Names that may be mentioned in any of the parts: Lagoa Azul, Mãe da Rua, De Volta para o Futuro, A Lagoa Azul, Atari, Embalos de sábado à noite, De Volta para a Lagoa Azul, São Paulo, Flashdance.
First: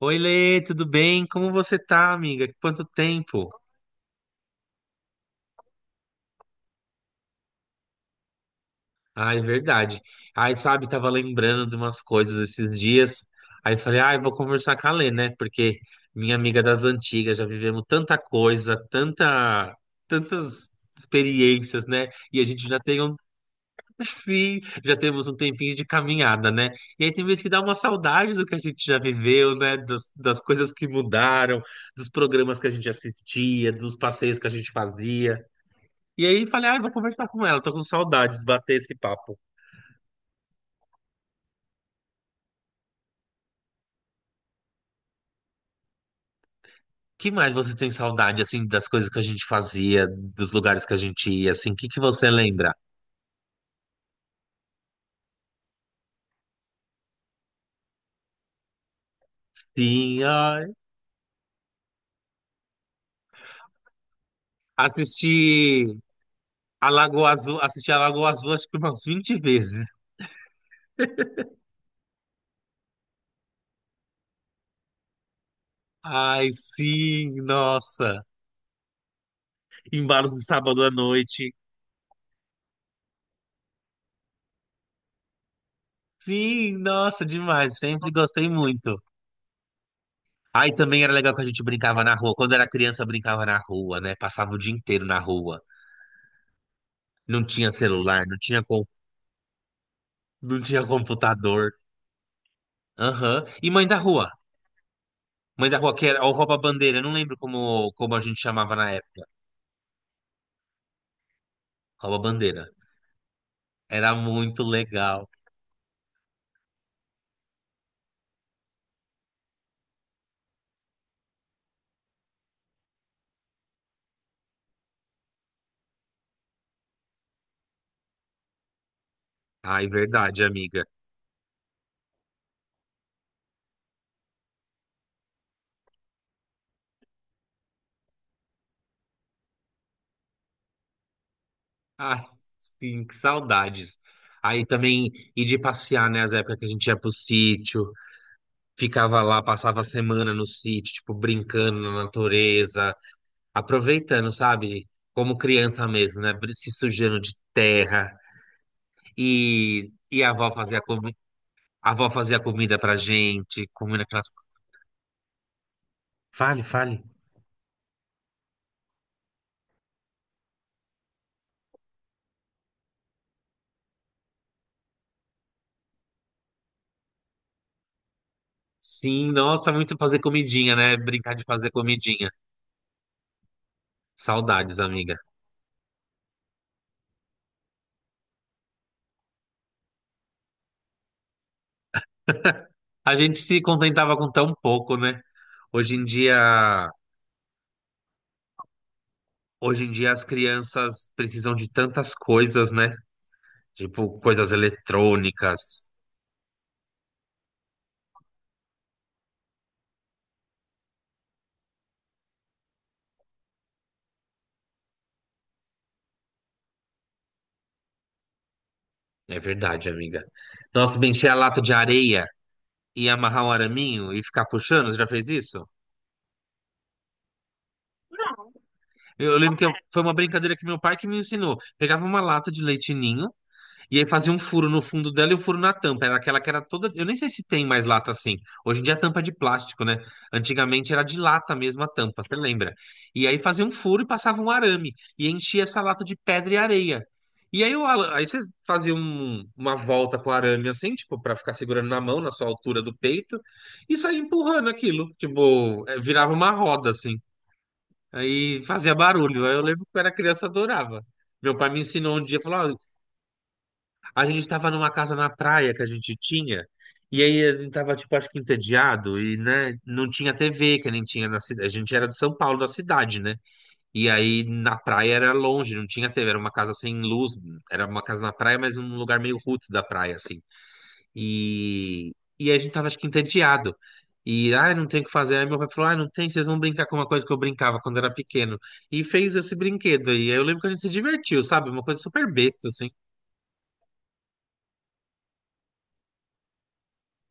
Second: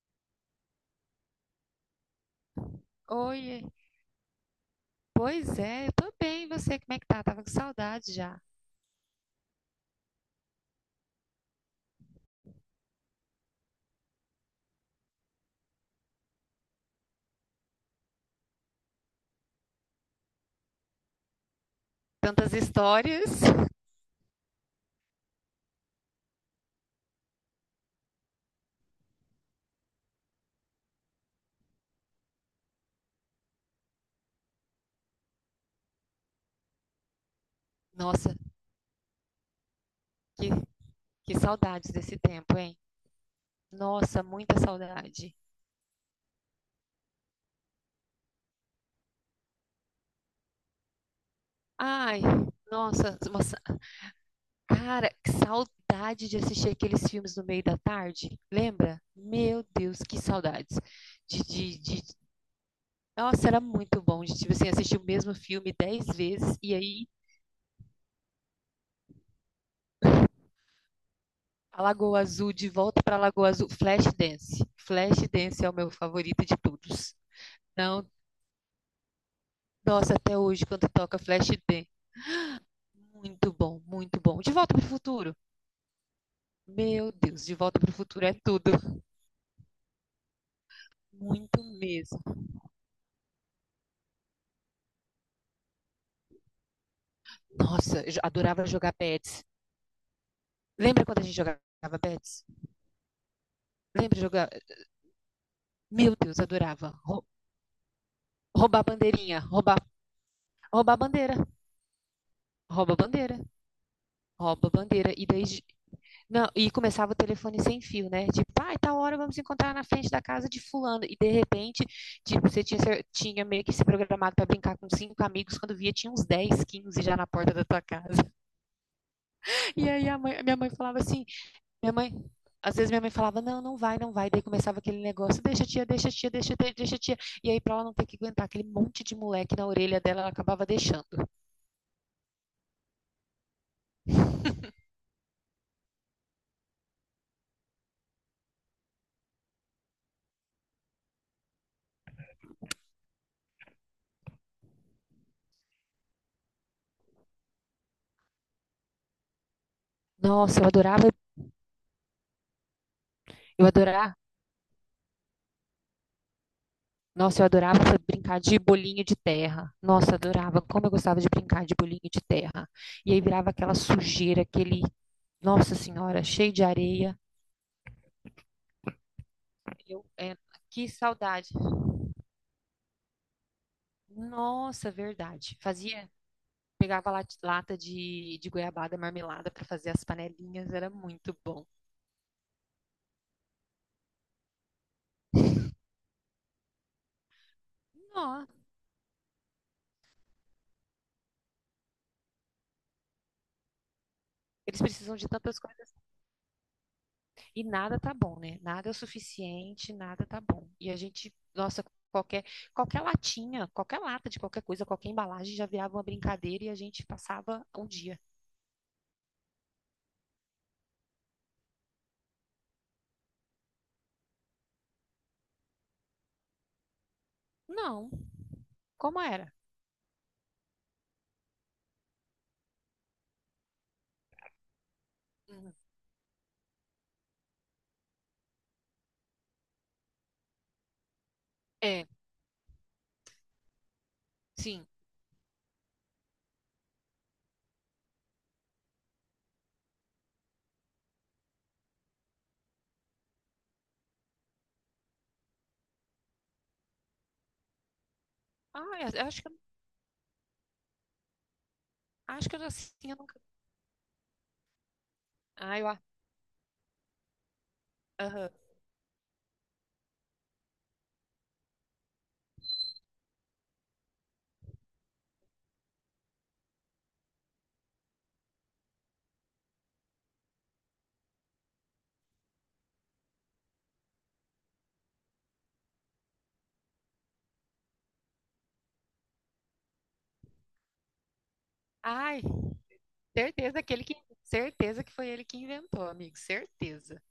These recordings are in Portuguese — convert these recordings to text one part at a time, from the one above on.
Oi, Lê, tudo bem? Como você tá, amiga? Quanto tempo? Oi, pois é, eu tô bem, e você, como é que tá? Tava com saudade já. Ah, é verdade. Aí, sabe, tava lembrando de umas coisas esses dias. Aí falei, ah, eu vou conversar com a Lê, né? Porque minha amiga das antigas, já vivemos tanta coisa, tanta, tantas experiências, né? E a Tantas gente já tem um, histórias. sim, já temos um tempinho de caminhada, né? E aí tem vezes que dá uma saudade do que a gente já viveu, né? Das coisas que mudaram, dos programas que a gente assistia, dos passeios que a gente fazia. E aí falei, ah, vou conversar com ela, tô com Nossa, saudades, de bater esse papo. que, que saudades desse tempo, hein? Nossa, muita saudade. Que mais você tem saudade, assim, das coisas que a gente fazia, dos lugares que a gente ia, assim, o que que Ai, você lembra? nossa, nossa, cara, que saudade de assistir aqueles filmes no meio da tarde, lembra? Meu Deus, que Sim, ai. saudades. De, de, de... Nossa, era muito bom de, tipo assim, assistir o mesmo filme Assisti 10 vezes e a aí Lagoa Azul, assisti a Lagoa Azul acho que umas 20 vezes. A Lagoa Azul, De Volta para a Lagoa Azul, Flashdance. Flashdance é o meu favorito Ai, de todos. sim, Não, nossa. nossa, Embalos até de hoje sábado quando à toca noite. Flashdance, muito bom, muito bom. De Volta para o Futuro. Sim, Meu nossa, Deus, De demais, Volta para o sempre Futuro é gostei tudo, muito. Aí também era legal que a gente muito brincava na mesmo. rua. Quando era criança, brincava na rua, né? Passava o dia inteiro na rua. Não tinha Nossa, eu celular, não tinha. adorava jogar pets. Não tinha Lembra quando a gente jogava computador. pets? Aham. E Mãe da Lembra Rua. jogar? Mãe da Rua, que Meu era o Deus, adorava. rouba-bandeira. Não lembro como, como a gente chamava Roubar na época. bandeirinha, roubar bandeira, Rouba-bandeira. rouba bandeira, Era muito rouba bandeira e legal. daí. Não, e começava o telefone sem fio, né? Tipo, ah, e tal hora vamos encontrar na frente da casa de fulano. E de repente, tipo, você tinha, tinha meio que se programado pra brincar com cinco amigos, quando via tinha uns 10, 15 já na porta da tua casa. Ai, E aí verdade, a minha mãe amiga. falava assim, minha mãe, às vezes minha mãe falava, não, não vai, não vai. Daí começava aquele negócio, deixa tia, deixa tia, deixa tia, deixa tia. E aí pra ela não ter que aguentar aquele monte de moleque na orelha dela, ela acabava deixando. Ai, sim, que saudades. Aí também ir de passear, né? As épocas que a gente ia pro sítio, ficava lá, passava a semana no sítio, tipo, brincando na natureza, aproveitando, sabe? Como criança mesmo, né? Se sujando de terra. E a avó Nossa, eu fazia adorava, comida. A avó fazia comida pra eu gente, comendo adorava aquelas. Fale, fale. Nossa, eu adorava brincar de bolinho de terra. Nossa, adorava. Como eu gostava de brincar de bolinho de terra. E aí virava aquela sujeira, aquele. Nossa Senhora, cheio de areia. Sim, nossa, muito Eu, fazer é, comidinha, que né? Brincar de saudade. fazer comidinha. Saudades, Nossa, amiga. verdade. Fazia. Pegava lata de goiabada marmelada para fazer as panelinhas. Era muito bom. A gente se contentava com tão pouco, né? Hoje em dia, Nossa, hoje em dia as crianças precisam de tantas coisas, né? Tipo, coisas eles precisam de tantas eletrônicas. coisas. E nada tá bom, né? Nada é o suficiente, nada tá bom. E a gente, nossa, qualquer, qualquer latinha, qualquer lata de qualquer coisa, qualquer embalagem já virava uma brincadeira e a gente passava um dia. É verdade, amiga. Nossa, bem, encher a lata de areia e amarrar um araminho e ficar puxando, você já fez isso? Não, como Eu era? lembro que foi uma brincadeira que meu pai que me ensinou. Pegava uma lata de leite ninho. E aí fazia um furo no fundo dela e um furo na Uhum. tampa. Era aquela que era toda. Eu nem sei se tem mais lata assim. Hoje em dia a tampa é de plástico, né? Antigamente era de lata mesmo a É, tampa, você lembra? E aí fazia um furo e passava um sim. arame. E enchia essa lata de pedra e areia. E aí, aí você fazia uma volta com o arame assim, tipo, pra ficar segurando na mão, na sua altura do peito, e saía empurrando aquilo. Tipo, é, virava uma roda assim. Aí fazia Ah, eu barulho. Aí eu lembro que eu era criança, eu adorava. Meu pai me ensinou um dia, acho que eu falou: "Ó, assim, eu nunca. a gente estava numa casa na praia Ai, que a gente tinha, e aí a gente tava, tipo, acho que aham. entediado, e, né, não tinha TV, que nem tinha na cidade. A gente era de São Paulo, da cidade, né? E aí na praia era longe, não tinha TV, era uma casa sem luz, era uma casa na praia, mas num lugar meio roots da praia, assim. E, e aí a gente tava, acho que entediado. E, ah, não tem o que fazer. Aí meu pai falou, ah, não tem, vocês vão brincar com uma coisa que eu brincava quando era pequeno. E fez esse brinquedo aí. Aí eu lembro que a gente se divertiu, sabe? Uma coisa super Ai, besta, assim. certeza que ele que, certeza que foi ele que inventou, amigo, certeza.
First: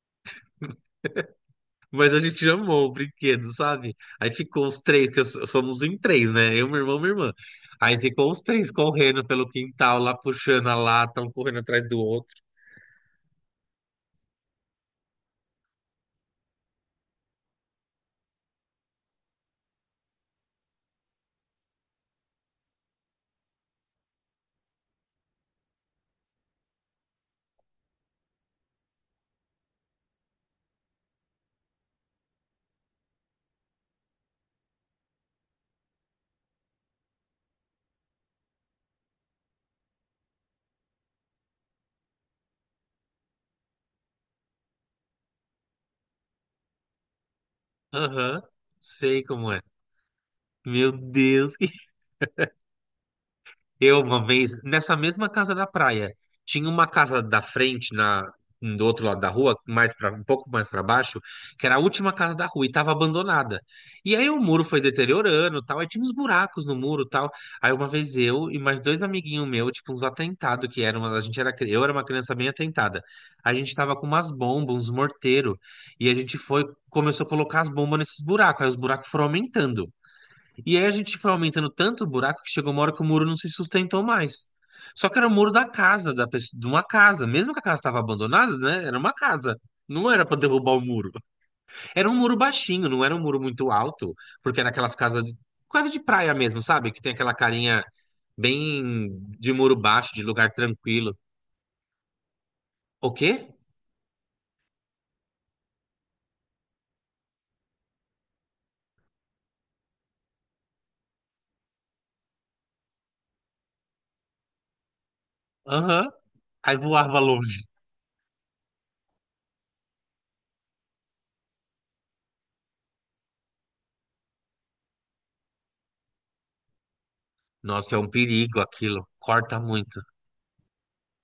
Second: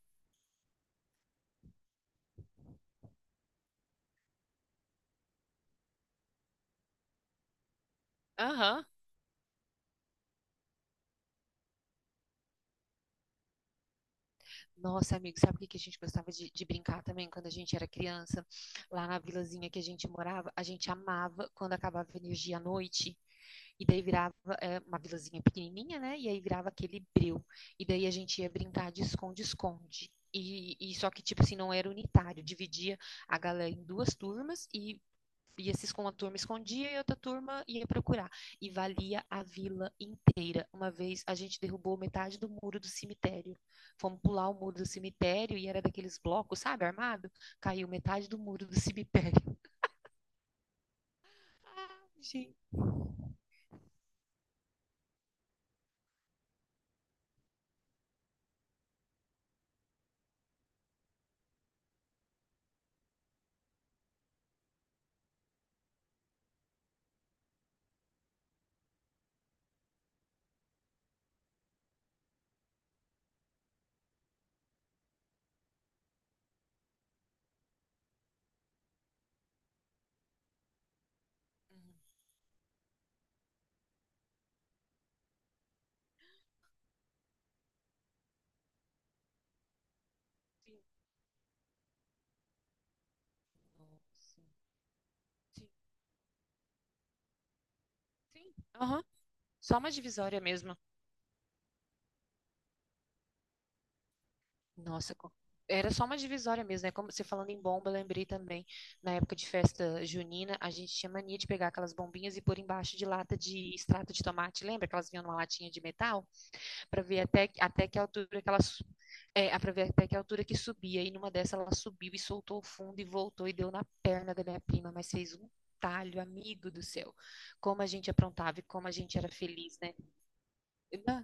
Mas a gente amou o brinquedo, sabe? Aí ficou os três, que somos em três, né? Eu, meu irmão, minha irmã. Aí ficou os três Aham. correndo pelo quintal, lá puxando a lata, um correndo atrás do outro. Nossa, amigo, sabe o que que a gente gostava de brincar também quando a gente era criança? Lá na vilazinha que a gente morava, a gente amava quando acabava a energia à noite. E daí virava uma vilazinha pequenininha, né? E aí virava aquele breu. E daí a gente ia brincar de esconde-esconde. E só que, tipo assim, não era unitário. Dividia a galera em duas turmas e ia se esconder, uma turma escondia e outra turma ia procurar. E valia a vila inteira. Uma vez a gente derrubou metade do muro do cemitério. Fomos pular o muro do cemitério e era daqueles blocos, sabe, armado? Caiu metade do Aham, muro do sei cemitério. como é. Meu Deus. Gente. Eu, uma vez, nessa mesma casa da praia, tinha uma casa da frente, na, do outro lado da rua, mais pra, um pouco mais para baixo, que era a última casa da rua e estava abandonada. E aí o muro foi deteriorando, tal, aí tinha uns buracos no muro, tal. Aí uma vez eu e mais dois amiguinhos meus, tipo uns atentados que eram, a gente era, eu era uma criança bem atentada. A gente tava com umas bombas, uns morteiros, e a gente foi, começou a colocar as bombas nesses buracos, aí os buracos foram aumentando. E aí a gente foi aumentando Uhum. tanto o buraco que chegou uma hora que o muro não se sustentou mais. Só que era o muro da casa, da pessoa, de uma casa. Mesmo que a casa estava abandonada, né? Era uma casa. Não era para derrubar Sim. o muro. Era um muro baixinho, não era um muro muito alto, Nossa. porque era aquelas casas de, Sim. quase de praia mesmo, sabe? Que tem aquela carinha Sim. Aham. bem de muro Só uma baixo, de divisória lugar mesmo. tranquilo. O quê? Nossa, era só uma divisória mesmo, né? Como você falando em bomba, eu lembrei também, na época de festa junina, a gente tinha mania de pegar aquelas bombinhas e pôr embaixo de lata de extrato de tomate. Lembra que elas vinham numa latinha de Aham. metal? Aí Pra voava ver até, longe. até que altura que elas. É, pra ver até que altura que subia. E numa dessa ela subiu e soltou o fundo e voltou e deu na perna da minha prima, mas fez um talho, amigo do céu. Como a Nossa, é um gente perigo aprontava e como a aquilo. gente era Corta feliz, né? muito. Na-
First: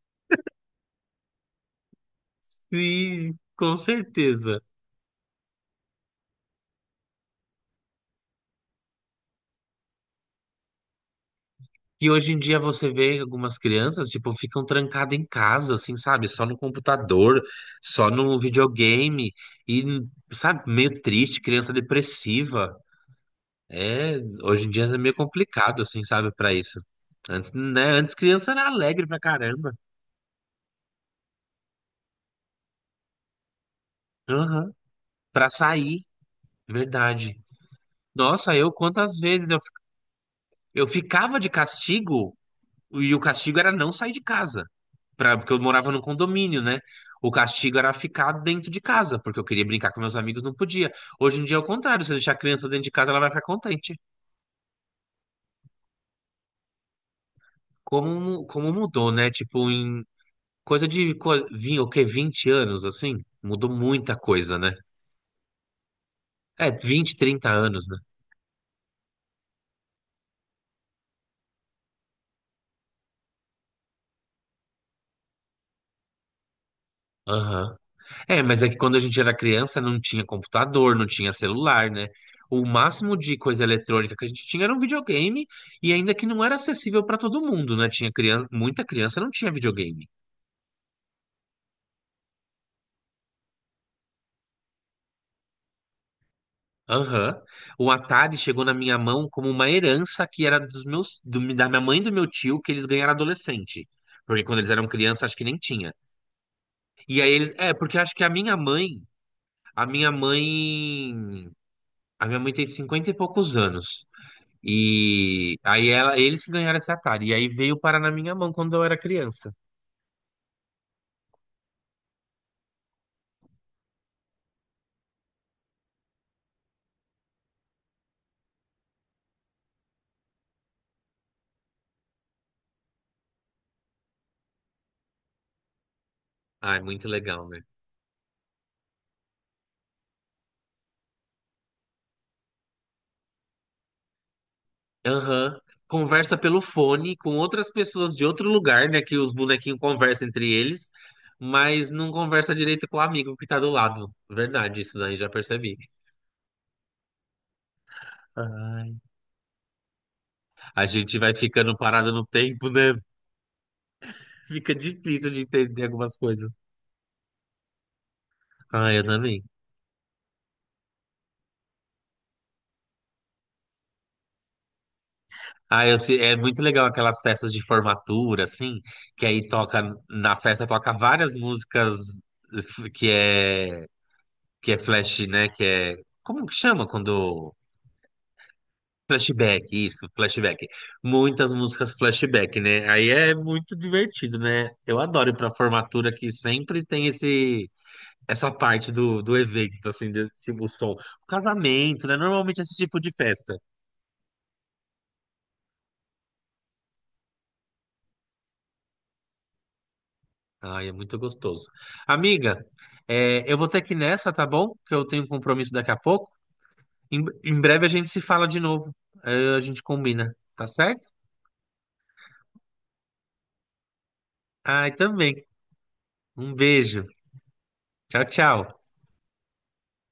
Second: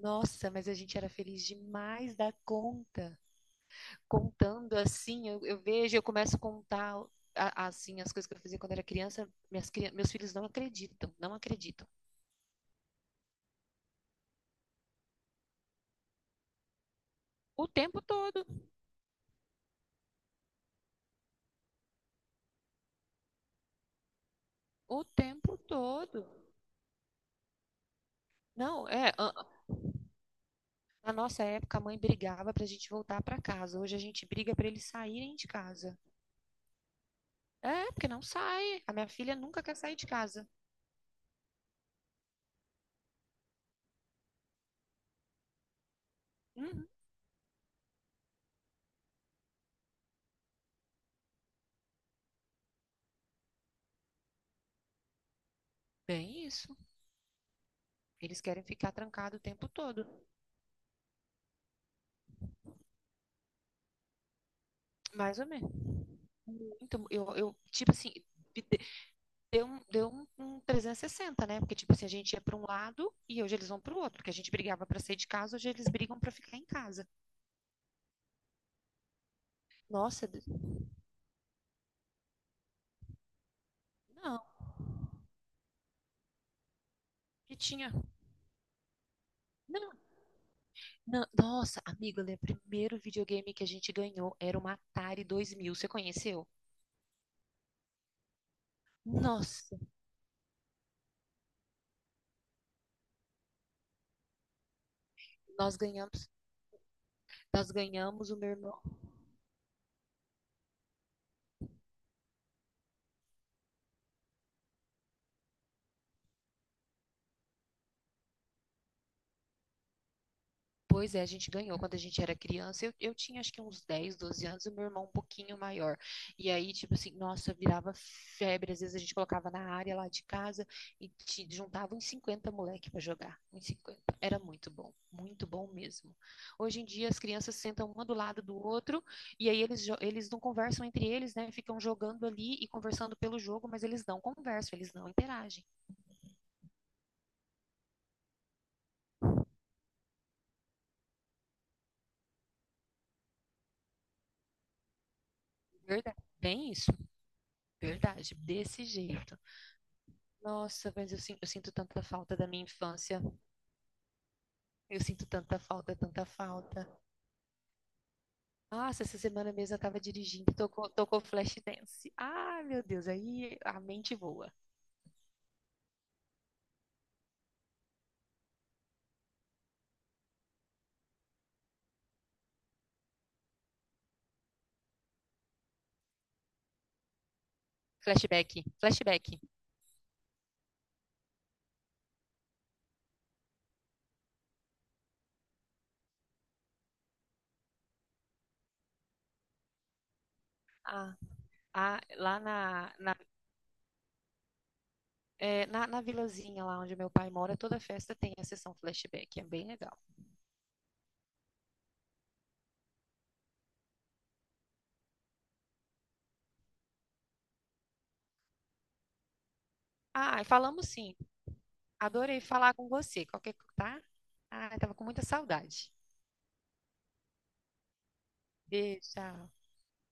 Nossa, mas a gente era feliz demais da conta Sim, com certeza. contando assim, eu vejo, eu começo a contar assim as coisas que eu fazia quando era criança, meus filhos não acreditam, não acreditam. E hoje em dia você vê algumas crianças, tipo, ficam trancadas em casa, assim, sabe? Só no computador, O tempo só no todo, videogame, e, sabe, meio triste, criança depressiva. É, hoje em dia é o meio tempo complicado, assim, todo. sabe, pra isso. Antes, né? Antes criança era Não, alegre pra caramba. na nossa época a mãe brigava pra gente voltar pra casa. Hoje a gente briga pra Aham. eles saírem de Pra casa. sair, verdade. É, porque não Nossa, eu sai. A minha quantas filha vezes nunca quer sair de casa. eu ficava de castigo, e o castigo era não sair de casa. Pra, porque eu morava num condomínio, né? Uhum, O castigo era ficar dentro de casa, porque eu queria brincar com meus amigos, não podia. Hoje em dia é o contrário, se eu deixar a criança dentro de casa, ela vai ficar contente. bem isso. Eles Como, querem como ficar mudou, né? trancado o tempo Tipo, em todo, coisa de o quê? 20 anos, assim? Mudou muita coisa, né? mais ou menos. É, Muito, 20, 30 anos, tipo né? assim, deu um 360 né? Porque, tipo assim, a gente ia para um lado e hoje eles vão para o outro. Porque a gente brigava para sair de casa, hoje eles brigam para ficar em casa. Aham. É, mas é que quando a gente era criança não tinha Nossa, computador, não tinha celular, né? O máximo de coisa eletrônica que a não, gente tinha era um videogame e ainda que não era acessível para todo que mundo, né? tinha. Tinha criança, muita criança não tinha Não, videogame. não, nossa, amigo, olha, o primeiro videogame que a gente ganhou era uma Atari 2000. Você conheceu? Aham. O Atari chegou na minha mão como uma Nossa, herança que era dos meus, da minha mãe e do meu tio que eles ganharam adolescente. Porque quando eles eram crianças, acho que nem nós tinha. ganhamos, E aí eles, nós é, porque acho que a ganhamos o meu minha irmão. mãe, a minha mãe, a minha mãe tem 50 e poucos anos. E aí ela, eles que ganharam esse Atari. E aí veio parar na minha mão quando eu era criança. Pois é, a gente ganhou quando a gente era criança. Eu tinha acho que uns 10 12 anos, e meu irmão um pouquinho maior. E aí, tipo assim, nossa, virava febre. Às vezes a gente colocava na área lá de casa e te juntava uns 50 moleque pra jogar. Uns 50. Era muito bom mesmo. Ai, Hoje em muito dia as legal, crianças né? sentam uma do lado do outro e aí eles não conversam entre eles, né? Ficam jogando ali e conversando pelo jogo, mas eles não conversam, eles não Aham. interagem. Conversa pelo fone com outras pessoas de outro lugar, né? Que os bonequinhos conversam entre eles, mas não conversa direito com o amigo que tá do lado. Verdade, isso daí já percebi. Verdade. Bem isso, verdade, desse Ai. jeito. A Nossa, mas gente eu, vai sin- eu sinto ficando tanta parado no falta da minha tempo, né? infância. Fica Eu sinto difícil de tanta entender falta, algumas tanta coisas. falta. Ai, Nossa, eu essa também. semana mesmo eu tava dirigindo, tocou Flashdance. Ah, meu Deus, aí a mente voa. Ah, é muito legal aquelas festas de formatura, assim, que aí toca, na festa toca várias músicas que é, que é flash, né, que é, como que chama quando, Flashback, flashback. flashback, isso, flashback. Muitas músicas flashback, né, aí é muito divertido, né, eu adoro ir pra formatura que sempre tem esse, essa parte do, do evento, assim, desse tipo som. Ah, ah, Casamento, né, lá normalmente esse na, tipo de na, festa. é, na, na vilazinha lá onde meu pai mora, toda festa tem a sessão flashback, é bem legal. Ai, é muito gostoso. Amiga, é, eu vou ter que ir nessa, tá bom? Que eu tenho um compromisso daqui a pouco. Em breve a gente se fala de novo. Aí a gente combina, Ah, e tá falamos certo? sim. Adorei falar com você. Tá? Ah, eu tava Ai, com muita também. saudade. Um beijo. Tchau, tchau. Beijo, tchau.